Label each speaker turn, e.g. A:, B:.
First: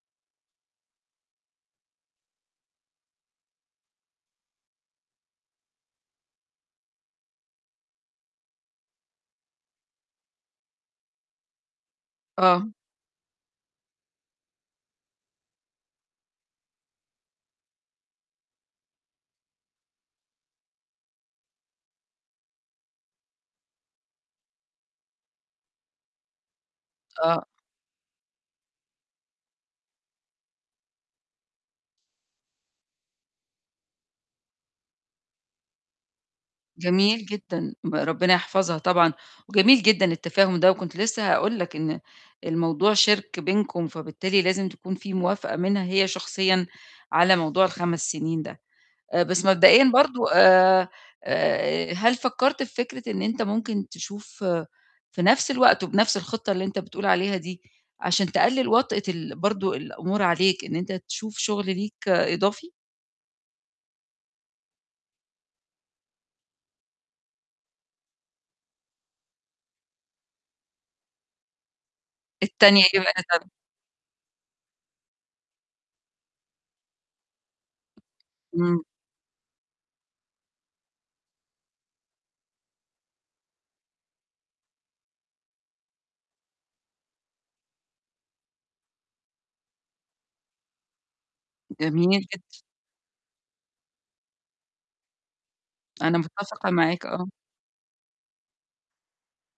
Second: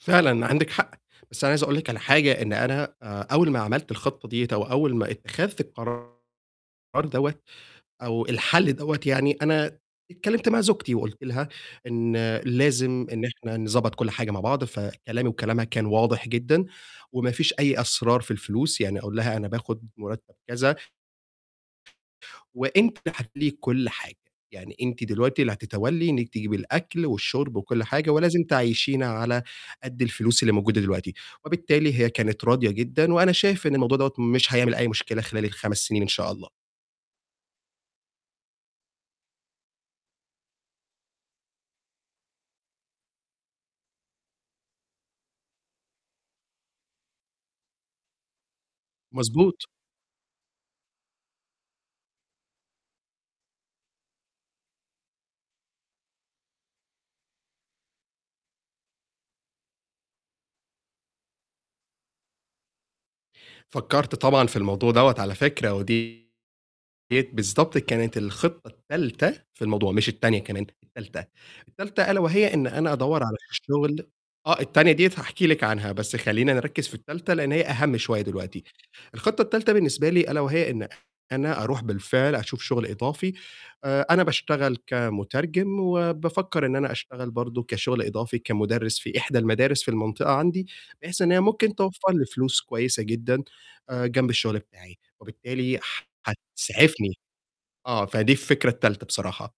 A: فعلًا عندِك حق، بس أنا عايز أقول لِك على حاجة، إن أنا آآ، أول ما عملت الخطة ديّة أو أول ما اتخذت القرار دوَّة أو الحَلّ دوَّة يعني، أنا اتكلّمت مع زوجتي وقُلت لها إن
B: آه.
A: لازم إن إحنا نضبّط كل حاجة مع بعض، فكلامي وكلامها كان واضح جدًا، وما فيش أي أسرار في الفلوس، يعني أقول لها أنا باخد مُرتب كذا وأنتِ هتتوّلي كُلّ حاجة، يعني أنتِ دلوقتي اللي هتتوّلي إنِّك تجيبي الأكل
B: آه.
A: والشُرب وكُلّ حاجة، ولازم تعيّشينا على قد الفلوس اللي موجودة دلوقتي، وبالتالي هي كانت راضية جدًا، وأنا شايف إن الموضوع دوَّة مش هيعمل أي مشكلة خلال ال5 سنين إن شاء الله.
B: جميل جدًا، ربنا يحفظها طبعًا وجميل جدًا التفاهم ده، وكنت لسه هاقول لك إن الموضوع شِرك بينكم، فبالتالي لازم تكون في موافقة منها هي شخصيًا على موضوع ال5 سنين ده، بس
A: مضبوط.
B: مبدئيًا برضه آآ، آآ، هل فكّرت في فكرة إن أنت ممكن تشوف في نفْس الوقت وبنفْس الخِطّة اللي أنت بتقول عليها دي، عشان تقلِّل وطأة ال برضه الأمور عليك، إن أنت تشوف شغل ليك إضافي؟
A: فكّرت طبعًا في الموضوع دوَّة على فكرة، ودي ديَّة بالضبط كانت الخطة التالتة في الموضوع، مش التانية كمان، التالتة، التالتة ألا وهي إن
B: التانية
A: أنا
B: إيه بقى
A: أدوّر
B: يا
A: على
B: ترى؟
A: شغل آه، التانية ديَّة هاحكي لِك عنها، بس خلّينا نركِّز في التالتة لإن هي أهَم شوية دلوقتي.
B: إمم.
A: الخطة التالتة بالنسبة لي ألا وهي إن أنا أرُوح بالفعل أشوف شغل إضافي، آآ، أنا باشتغل كمترجم، وبافكّر إن أنا أشتغل برضه كشغل إضافي، كمُدرِّس في إحدى المدارس في المنطقة عندي، بحيث إن هي ممكن توفّر
B: جميل
A: لي
B: جدًا.
A: فلوس كويسة جدًا آآ، جنب الشغل بتاعي، وبالتالي
B: أنا متفقة معاك،
A: هتسعفني،
B: آه.
A: آه، فدي الفكرة التالتة بصراحة.